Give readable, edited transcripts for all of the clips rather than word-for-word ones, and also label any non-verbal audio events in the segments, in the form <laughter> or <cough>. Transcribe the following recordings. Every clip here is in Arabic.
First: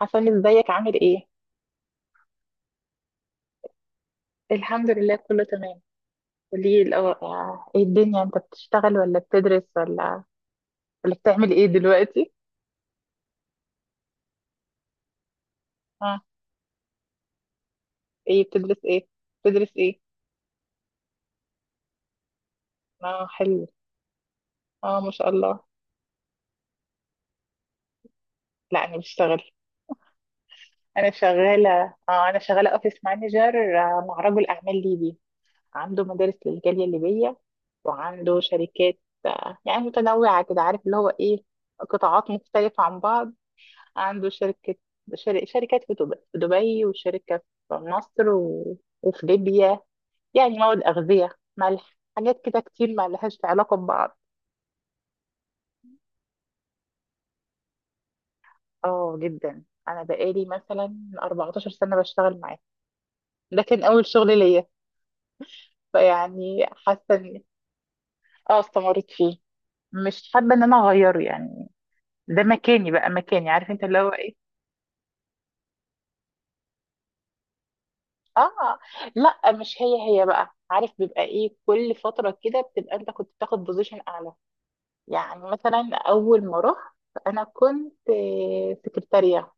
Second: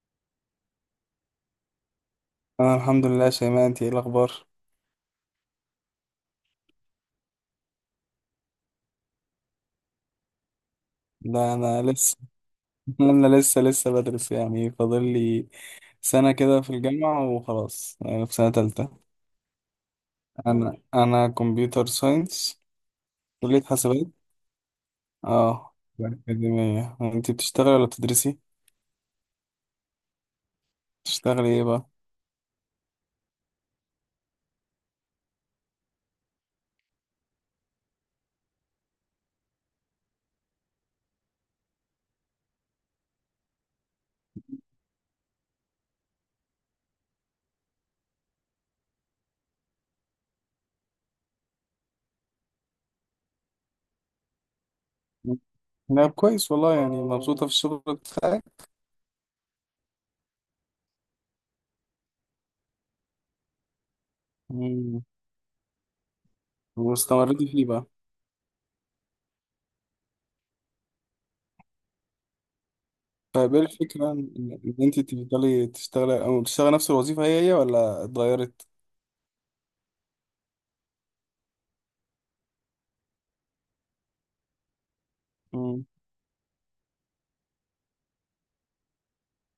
حسن، ازيك عامل ايه؟ انا الحمد لله يا شيماء، انت ايه الاخبار؟ الحمد لله، كله تمام. قولي الأول، ايه الدنيا، انت بتشتغل ولا بتدرس ولا بتعمل ده ايه انا لسه دلوقتي؟ <laughs> انا لسه بدرس، يعني فاضل لي اه، سنه كده في الجامعه. وخلاص أنا في ايه سنه بتدرس تالتة. ايه؟ بتدرس ايه؟ انا كمبيوتر ساينس، اه، كليه حلو. حاسبات. اه، ما شاء الله. اه يعني اكاديميه. انت بتشتغلي ولا بتدرسي؟ لا، انا بشتغل. انا بتشتغلي ايه شغالة. بقى؟ اه، انا شغالة اوفيس مانجر، مع رجل اعمال ليبي. عنده مدارس للجالية الليبية، وعنده شركات. يعني متنوعة كده، عارف اللي هو ايه، قطاعات مختلفة عن بعض. عنده شركة، شركات في دبي، وشركة في مصر وفي ليبيا، يعني مواد أغذية، ملح، حاجات كده كتير ما لهاش علاقة ببعض. لا كويس والله، يعني مبسوطه في الشغل بتاعك. اه جدا، أنا بقالي مثلا 14 سنة بشتغل معاه. ده كان أول شغل ليا. مم. فيعني حاسة إن. واستمريتي فيه بقى؟ اه، استمريت فيه. مش حابة إن أنا أغيره يعني. ده مكاني بقى، مكاني، طيب ايه عارف انت اللي هو الفكره ان ايه. إن انت تفضلي تشتغلي، او تشتغلي نفس الوظيفه هي هي ولا اتغيرت؟ اه، لا، مش هي هي بقى، عارف بيبقى ايه، كل فترة كده بتبقى انت كنت بتاخد بوزيشن اعلى. يعني مم. مثلا أول ما رحت أنا كنت سكرتارية.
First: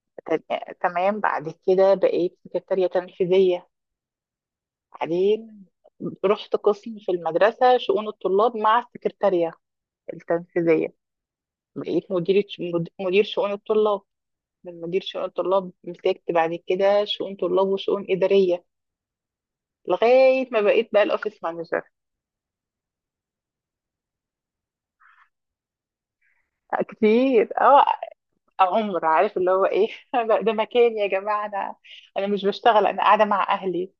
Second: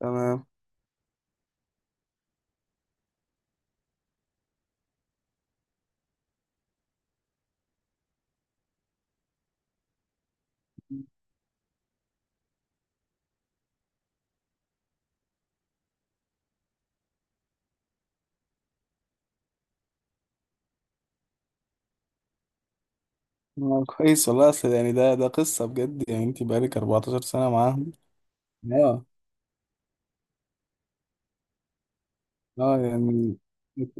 تمام. تمام، بعد كده بقيت سكرتارية تنفيذية. بعدين رحت قسم في المدرسة، شؤون الطلاب مع السكرتارية التنفيذية. بقيت مديرة، مدير شؤون الطلاب. من مدير شؤون الطلاب مسكت بعد كده شؤون طلاب وشؤون إدارية، لغاية ما بقيت بقى الأوفيس مانجر. كويس والله، اصل يعني ده قصة بجد. يعني انت بقالك 14 كتير، سنة اه. معاهم. اه، عمر عارف اللي هو ايه. <laughs> ده مكان يا جماعة. أنا مش اه، بشتغل، انا قاعده يعني مع اهلي.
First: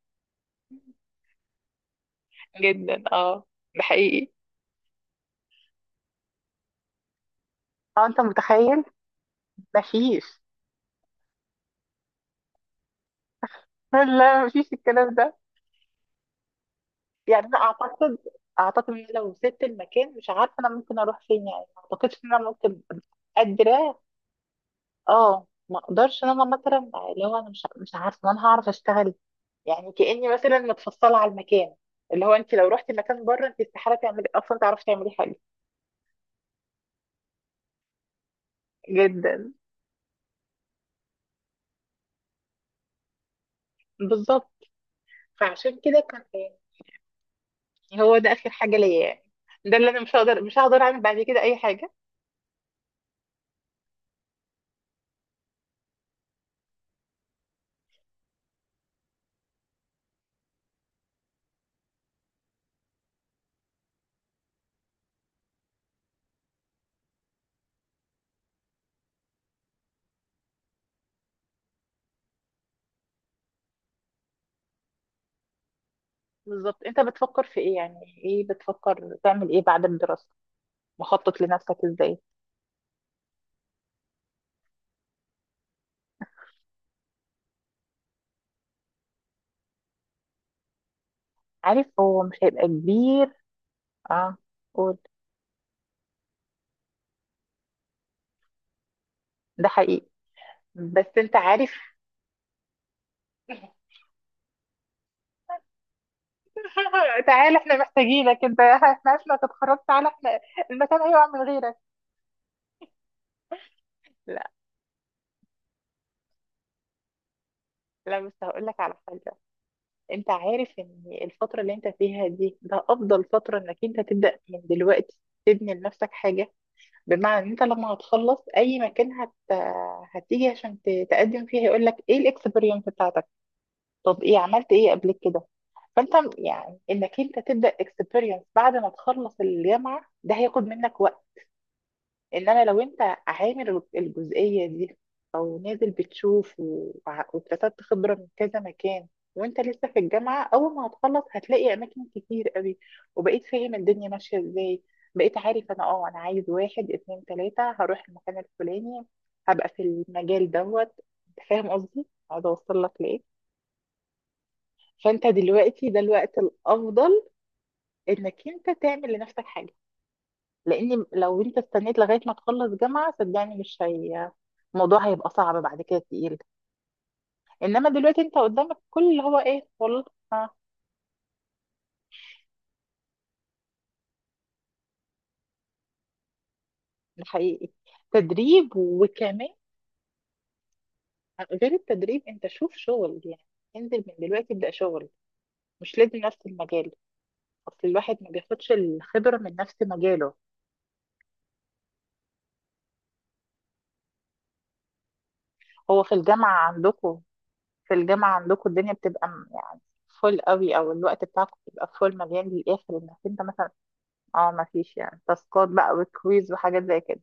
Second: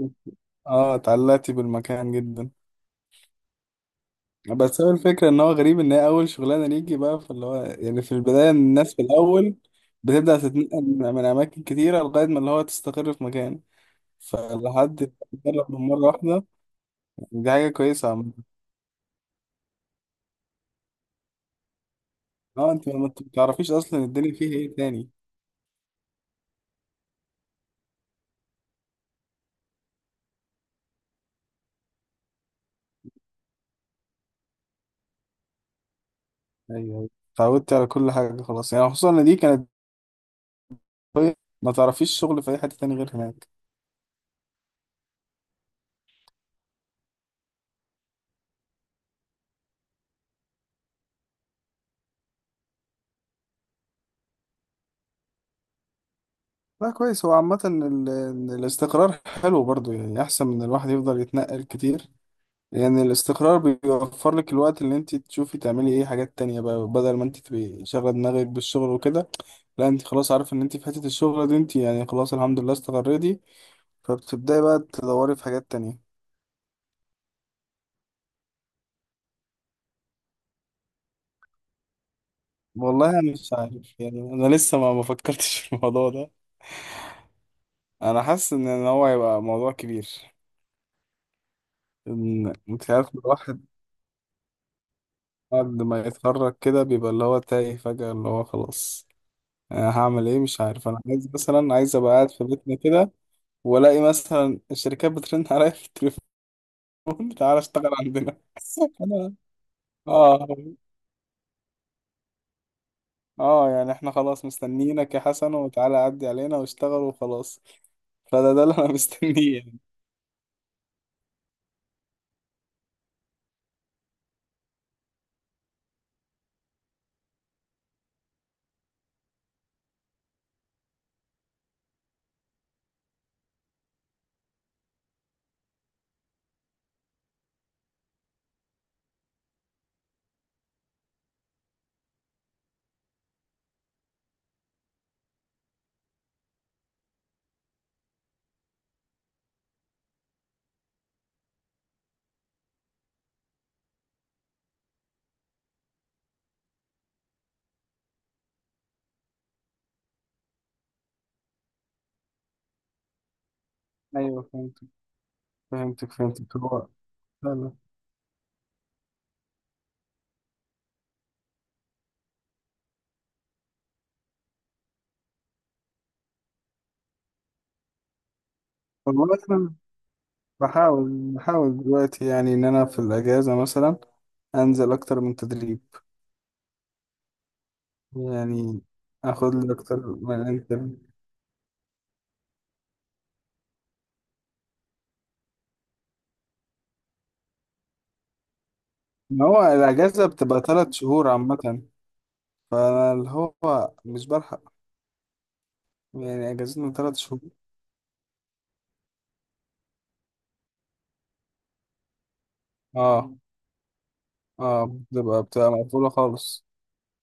اه اتعلقتي بالمكان جدا. جدا، اه. ده حقيقي. بس هو الفكرة ان هو غريب ان هي اول شغلانة ليكي بقى، فاللي هو يعني اه، في انت البداية متخيل، الناس في الاول بتبدأ مفيش. تتنقل من اماكن كتيرة لغاية ما اللي هو تستقر في مكان، لا، مفيش فلحد الكلام ده. ما تجرب من مرة واحدة. يعني دي انا حاجة كويسة اعتقد، عامة. ان لو سبت المكان، مش عارفه انا ممكن اروح فين يعني. ما اعتقدش ان انا اه ممكن، انت ما بتعرفيش قادره. اصلا الدنيا فيها ايه تاني. اه، ما اقدرش ان انا مثلا اللي هو انا مش عارفه إن انا هعرف اشتغل. يعني كاني مثلا متفصله على المكان. اللي هو انت لو رحتي مكان بره، انت استحاله تعملي، اصلا تعرفي تعملي حاجه. ايوه أيوة. اتعودتي على كل حاجة خلاص، يعني خصوصا ان دي جدا. كانت. طيب ما تعرفيش شغل في اي حته تاني غير هناك. بالظبط. فعشان كده كان، يعني هو ده اخر حاجه ليا يعني. ده اللي انا مش هقدر، اعمل بعد كده اي حاجه. لا كويس، هو عامه الاستقرار حلو برضو، يعني احسن من الواحد يفضل يتنقل كتير. يعني الاستقرار بيوفر لك الوقت اللي انت تشوفي تعملي ايه حاجات تانية بقى، بدل ما انت تبقي شاغله دماغك بالشغل وكده. لا انت خلاص عارفه ان انت في حته الشغل دي انت يعني خلاص الحمد لله استقريتي، فبتبداي بقى تدوري في حاجات تانية. بالظبط. انت بتفكر في ايه يعني؟ ايه بتفكر تعمل ايه بعد الدراسة؟ مخطط لنفسك ازاي؟ والله انا مش عارف، يعني انا لسه ما فكرتش في الموضوع ده. انا حاسس إن هو هيبقى موضوع كبير. عارف، هو مش هيبقى انت عارف كبير. الواحد اه، قول. بعد ما يتخرج كده بيبقى اللي هو تايه فجأة اللي هو خلاص ده أنا حقيقي. هعمل ايه؟ مش عارف، انا بس عايز انت عارف. مثلا عايز ابقى قاعد في بيتنا كده. والاقي مثلا الشركات بترن <laughs> عليا في التليفون. <laughs> <laughs> تعالى، تعالى احنا اشتغل عندنا. محتاجينك انت، <laughs> <laughs> احنا عارفين انا انك اتخرجت، تعالى احنا. اه، المكان هيقع من غيرك. اه، يعني احنا خلاص لا، مستنيينك يا حسن، وتعالى عدي علينا واشتغل وخلاص. لا، بس فده هقول اللي لك انا <laughs> على حاجة. مستنيه يعني. انت عارف ان الفترة اللي انت فيها دي، ده افضل فترة انك انت تبدأ من دلوقتي، تبني لنفسك حاجة. بمعنى ان انت لما هتخلص اي مكان، هتيجي عشان تقدم فيه، هيقول لك ايه الاكسبيرينس بتاعتك؟ طب ايه، عملت ايه قبل كده؟ فانت يعني انك انت تبدا اكسبيرينس بعد ما تخلص الجامعه، ده هياخد منك وقت. ان انا لو انت عامل الجزئيه دي، او نازل بتشوف واكتسبت خبره من كذا مكان، وانت لسه في الجامعه، اول ما هتخلص هتلاقي اماكن كتير قوي. وبقيت فاهم الدنيا ماشيه ازاي. بقيت عارف، انا عايز واحد اتنين تلاته، هروح المكان الفلاني، هبقى في المجال دوت. فاهم قصدي؟ اقعد اوصل لك لايه. ايوه فهمتك، فانت دلوقتي ده فهمتك، الوقت فهمتك. الافضل لا، لا. انك انت تعمل لنفسك حاجه، لان لو انت استنيت لغايه ما تخلص جامعه، صدقني مش هي، الموضوع هيبقى صعب بعد كده، تقيل. انما دلوقتي انت قدامك كل اللي والله هو ايه، مثلا، والله. ها، بحاول دلوقتي يعني ان انا في الاجازه، مثلا انزل اكتر من تدريب. ده حقيقي. تدريب يعني وكمان، اخد لي اكتر من انت. غير التدريب انت شوف شغل يعني. انزل من دلوقتي، ابدا شغل. مش لازم نفس المجال، اصل الواحد ما بياخدش الخبره ما من هو نفس الاجازه مجاله. بتبقى 3 شهور عامه، فاللي هو مش بلحق. هو في يعني الجامعه اجازتنا ثلاث عندكم، شهور الدنيا بتبقى يعني فول قوي، او الوقت بتاعكم بيبقى فول مليان للاخر، انك اه، انت مثلا، اه، ما اه، فيش يعني بتبقى تاسكات بتبقى بقى مقفوله وكويز خالص، وحاجات زي كده.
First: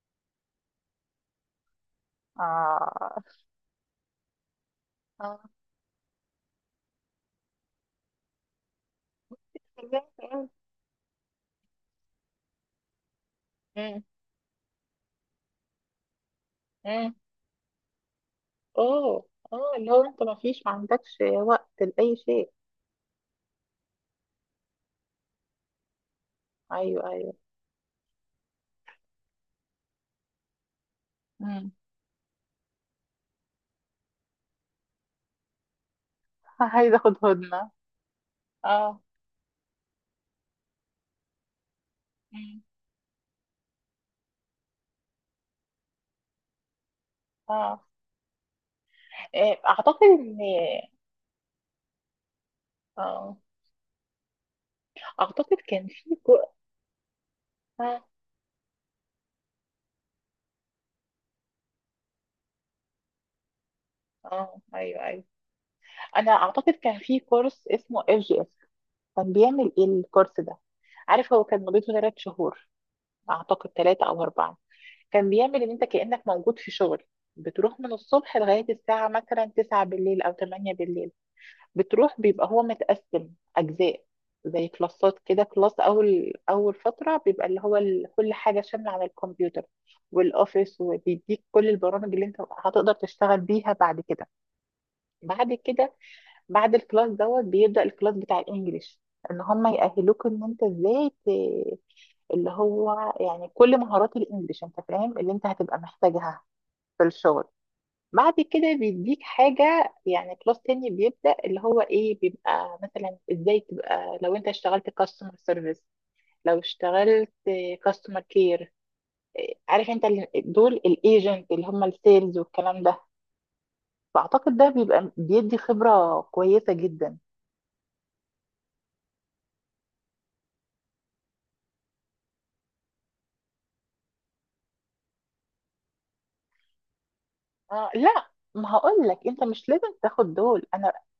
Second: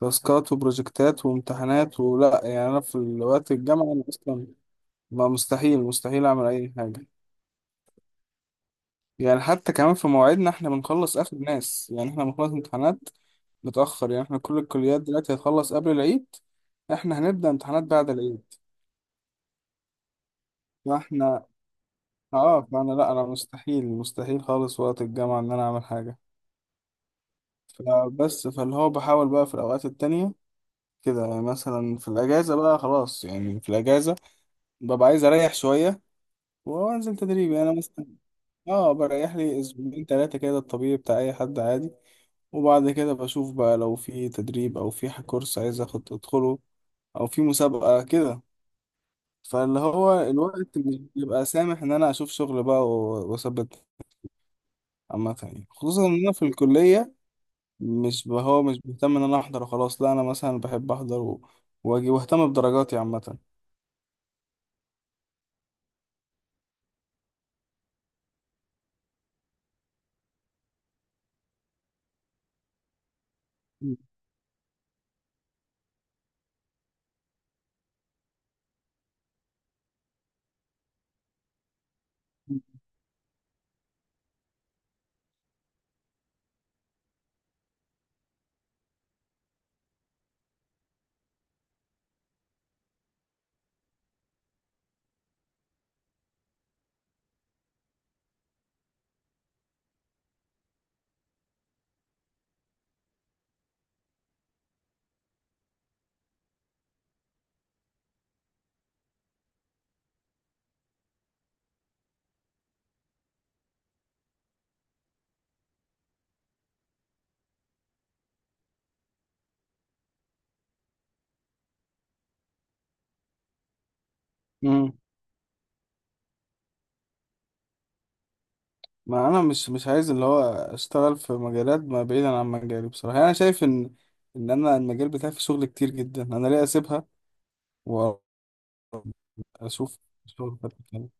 تاسكات وبروجكتات وامتحانات ولا يعني. انا في اه، الوقت الجامعه انا اصلا ما اه. مستحيل مستحيل اعمل اي حاجه. يعني حتى كمان في مواعيدنا احنا بنخلص اخر ناس، يعني احنا بنخلص امتحانات امم، متاخر. يعني احنا كل الكليات دلوقتي هتخلص قبل العيد، امم. احنا هنبدا امتحانات بعد العيد. اوه، اه، اللي هو انت ما عندكش فاحنا وقت لأي شيء. اه فانا لا انا مستحيل مستحيل خالص وقت الجامعة ان انا اعمل حاجة. ايوه، ايوه. فبس فاللي هو بحاول بقى في الاوقات التانية كده، يعني امم. مثلا في الاجازة بقى خلاص، يعني في الاجازة ببقى عايز اريح شوية. <laughs> عايزه وانزل اخد تدريب، يعني هدنه. انا مثلا اه اه. بريح لي اسبوعين ثلاثة كده، الطبيعي بتاع اي حد عادي. مم. وبعد كده بشوف بقى لو في تدريب او في كورس عايز اخد ادخله، او في اه. مسابقة كده. إيه، فاللي اعتقد هو ان، الوقت مش بيبقى سامح ان انا اشوف شغل بقى اه، واثبت عامة. اعتقد يعني كان خصوصا في ان انا في الكلية اه، مش ب- هو مش بيهتم ان انا احضر وخلاص، لا انا مثلا بحب احضر واجي واهتم بدرجاتي عامه. اه، ايوه، ايوه، انا اعتقد كان في كورس اسمه FGS. كان بيعمل ايه الكورس ده؟ عارف، هو كان مدته 3 شهور، اعتقد ثلاثة او اربعة. كان بيعمل ان انت كأنك موجود في شغل، بتروح من الصبح لغاية الساعة مثلا 9 بالليل او 8 بالليل. بتروح بيبقى هو متقسم اجزاء، زي كلاسات كده. كلاس اول، اول فترة بيبقى اللي هو كل حاجة شاملة على الكمبيوتر والاوفيس، وبيديك كل البرامج اللي انت هتقدر تشتغل بيها بعد كده. بعد كده بعد الكلاس دوت، بيبدأ الكلاس بتاع الانجليش، ان هم يأهلوك ان انت ازاي اللي هو يعني كل مهارات الانجليش انت فاهم اللي انت هتبقى محتاجها في الشغل. بعد كده بيديك حاجة، يعني كلاس تاني بيبدأ اللي هو ايه، بيبقى مثلا ازاي تبقى، لو انت اشتغلت كاستمر سيرفيس، لو اشتغلت كاستمر كير. عارف انت دول الايجنت اللي هم السيلز والكلام ده. فاعتقد ده مم. بيبقى بيدي خبرة كويسة جدا. ما انا مش عايز اللي هو اشتغل في مجالات ما بعيدا عن مجالي بصراحه. يعني انا شايف ان انا المجال بتاعي فيه شغل كتير جدا، انا ليه اسيبها آه، لا، ما هقول لك، انت مش لازم واشوف تاخد شغل دول. بتاعي انا تاني؟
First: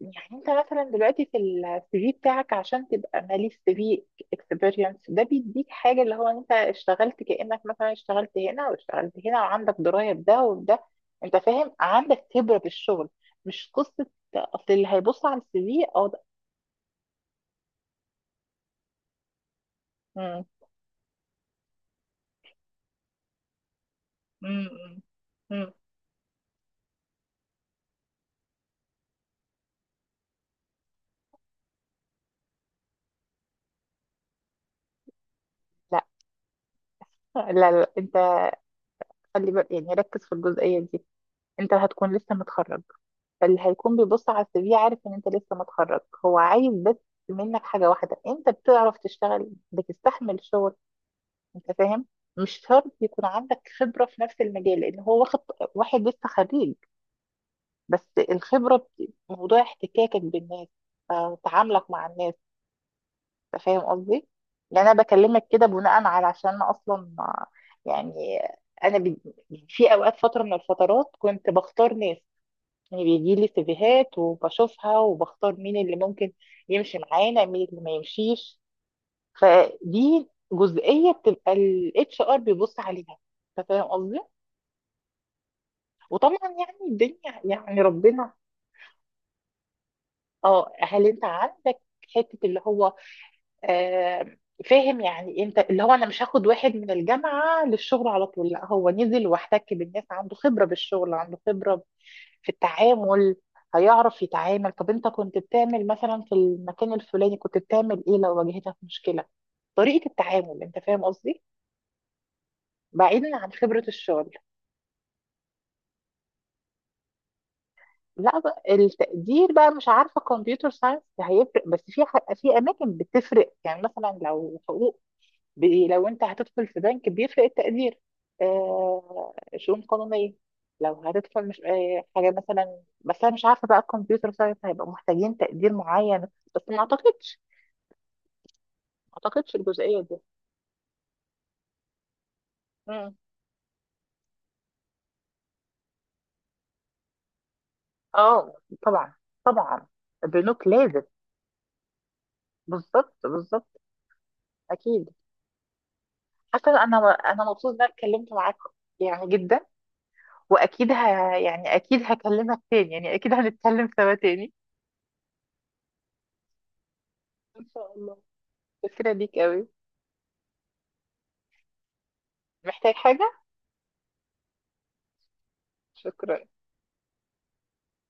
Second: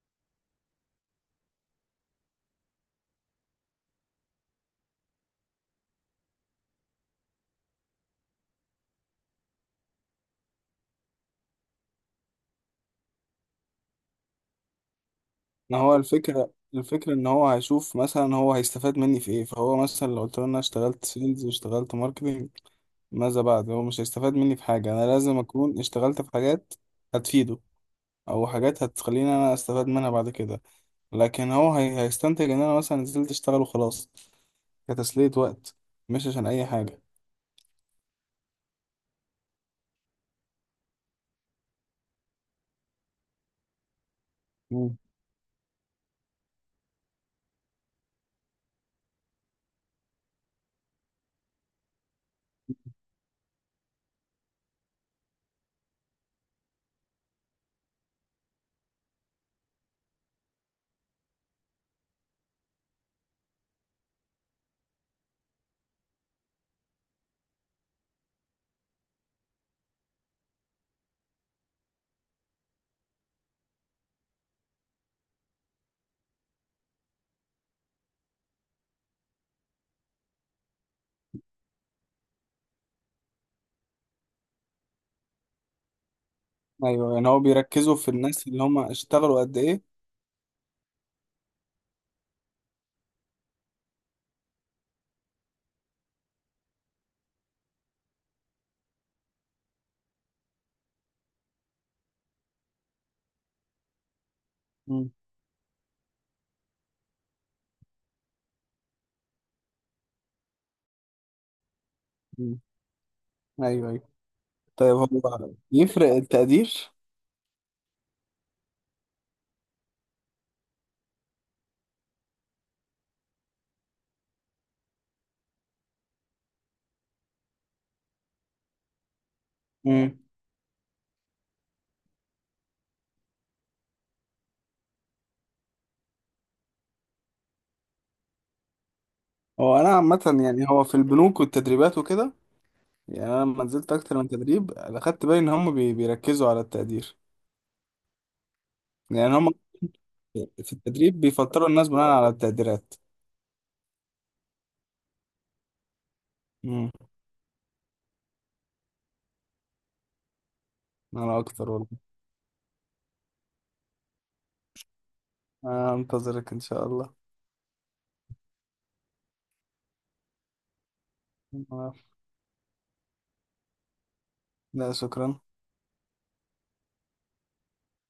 يعني انت مثلا دلوقتي في السي في بتاعك، عشان تبقى مالي السي في اكسبيرينس، ده بيديك حاجه اللي هو انت اشتغلت كانك مثلا اشتغلت هنا واشتغلت هنا، وعندك درايه بده وده. انت فاهم عندك خبره بالشغل، مش قصه. اصل اللي هيبص على السي ما في، هو ده. الفكره ان هو هيشوف مثلا هو هيستفاد مني في ايه. فهو مثلا لو قلت مم، له إن انا اشتغلت سيلز واشتغلت ماركتنج، ماذا بعد؟ هو مش هيستفاد مني مم، في حاجه. مم، انا لازم مم. اكون اشتغلت في حاجات هتفيده، او حاجات هتخليني انا استفاد منها بعد كده. لكن هيستنتج ان انا مثلا نزلت اشتغل وخلاص، كتسلية وقت، لا، مش عشان اي حاجة. لا، لا، انت خلي بالك، يعني ركز في الجزئيه دي. انت هتكون لسه متخرج، اللي هيكون بيبص على السي في مم. عارف ان انت لسه متخرج. هو عايز بس منك حاجة واحدة، انت بتعرف تشتغل، بتستحمل شغل. انت فاهم؟ مش شرط يكون عندك خبرة في نفس المجال، لان هو واخد واحد لسه خريج بس. الخبرة موضوع احتكاكك بالناس، تعاملك مع الناس. انت فاهم قصدي؟ يعني انا بكلمك كده بناء على، عشان انا اصلا، يعني انا في اوقات، فترة من الفترات كنت بختار ناس. يعني بيجي لي سيفيهات وبشوفها وبختار مين اللي ممكن يمشي معانا مين اللي ما يمشيش. فدي جزئية بتبقى الاتش ار بيبص عليها. انت فاهم قصدي؟ وطبعا يعني ايوه يعني الدنيا هو يعني بيركزوا في ربنا. الناس اللي هم اشتغلوا قد ايه. اه، هل انت عندك حتة اللي هو، آه فاهم، يعني انت اللي هو انا مش هاخد واحد من الجامعة للشغل على طول. لا، هو نزل واحتك بالناس، عنده خبرة بالشغل، عنده خبرة في التعامل. هيعرف يتعامل. طب انت مم. كنت بتعمل مثلا في المكان الفلاني، كنت بتعمل ايه لو واجهتك مشكلة؟ طريقة التعامل، انت فاهم قصدي؟ مم. بعيدا عن خبرة ايوه، ايوه. الشغل. طيب هو يفرق التقدير؟ لا، بقى التقدير بقى، مش عارفة كمبيوتر ساينس هيفرق، بس في في اماكن بتفرق، يعني مثلا لو حقوق، لو انت هتدخل في بنك بيفرق التقدير. آه، شؤون امم. قانونية، لو هتدخل، مش آه حاجة مثلا، بس انا مش عارفة بقى الكمبيوتر ساينس هيبقى محتاجين تقدير معين. بس ما اعتقدش، هو انا الجزئيه دي. عامة يعني هو في البنوك والتدريبات وكده، مم. يعني انا لما نزلت اكتر من تدريب اخدت بالي ان هم بيركزوا على التقدير. اه، طبعا، يعني هم طبعا. بنوك في لازم. التدريب بيفلتروا الناس بناء على التقديرات. بالظبط، بالظبط، اكيد. حسن، امم. انا مبسوط ان انا اتكلمت معاك، يعني جدا. واكيد انا اكتر يعني والله. اكيد هكلمك تاني، يعني اكيد هنتكلم سوا تاني. انتظرك ان شاء الله. ان شاء الله. شكرا ليك قوي. آه، محتاج حاجه؟ لا شكرا. شكرا.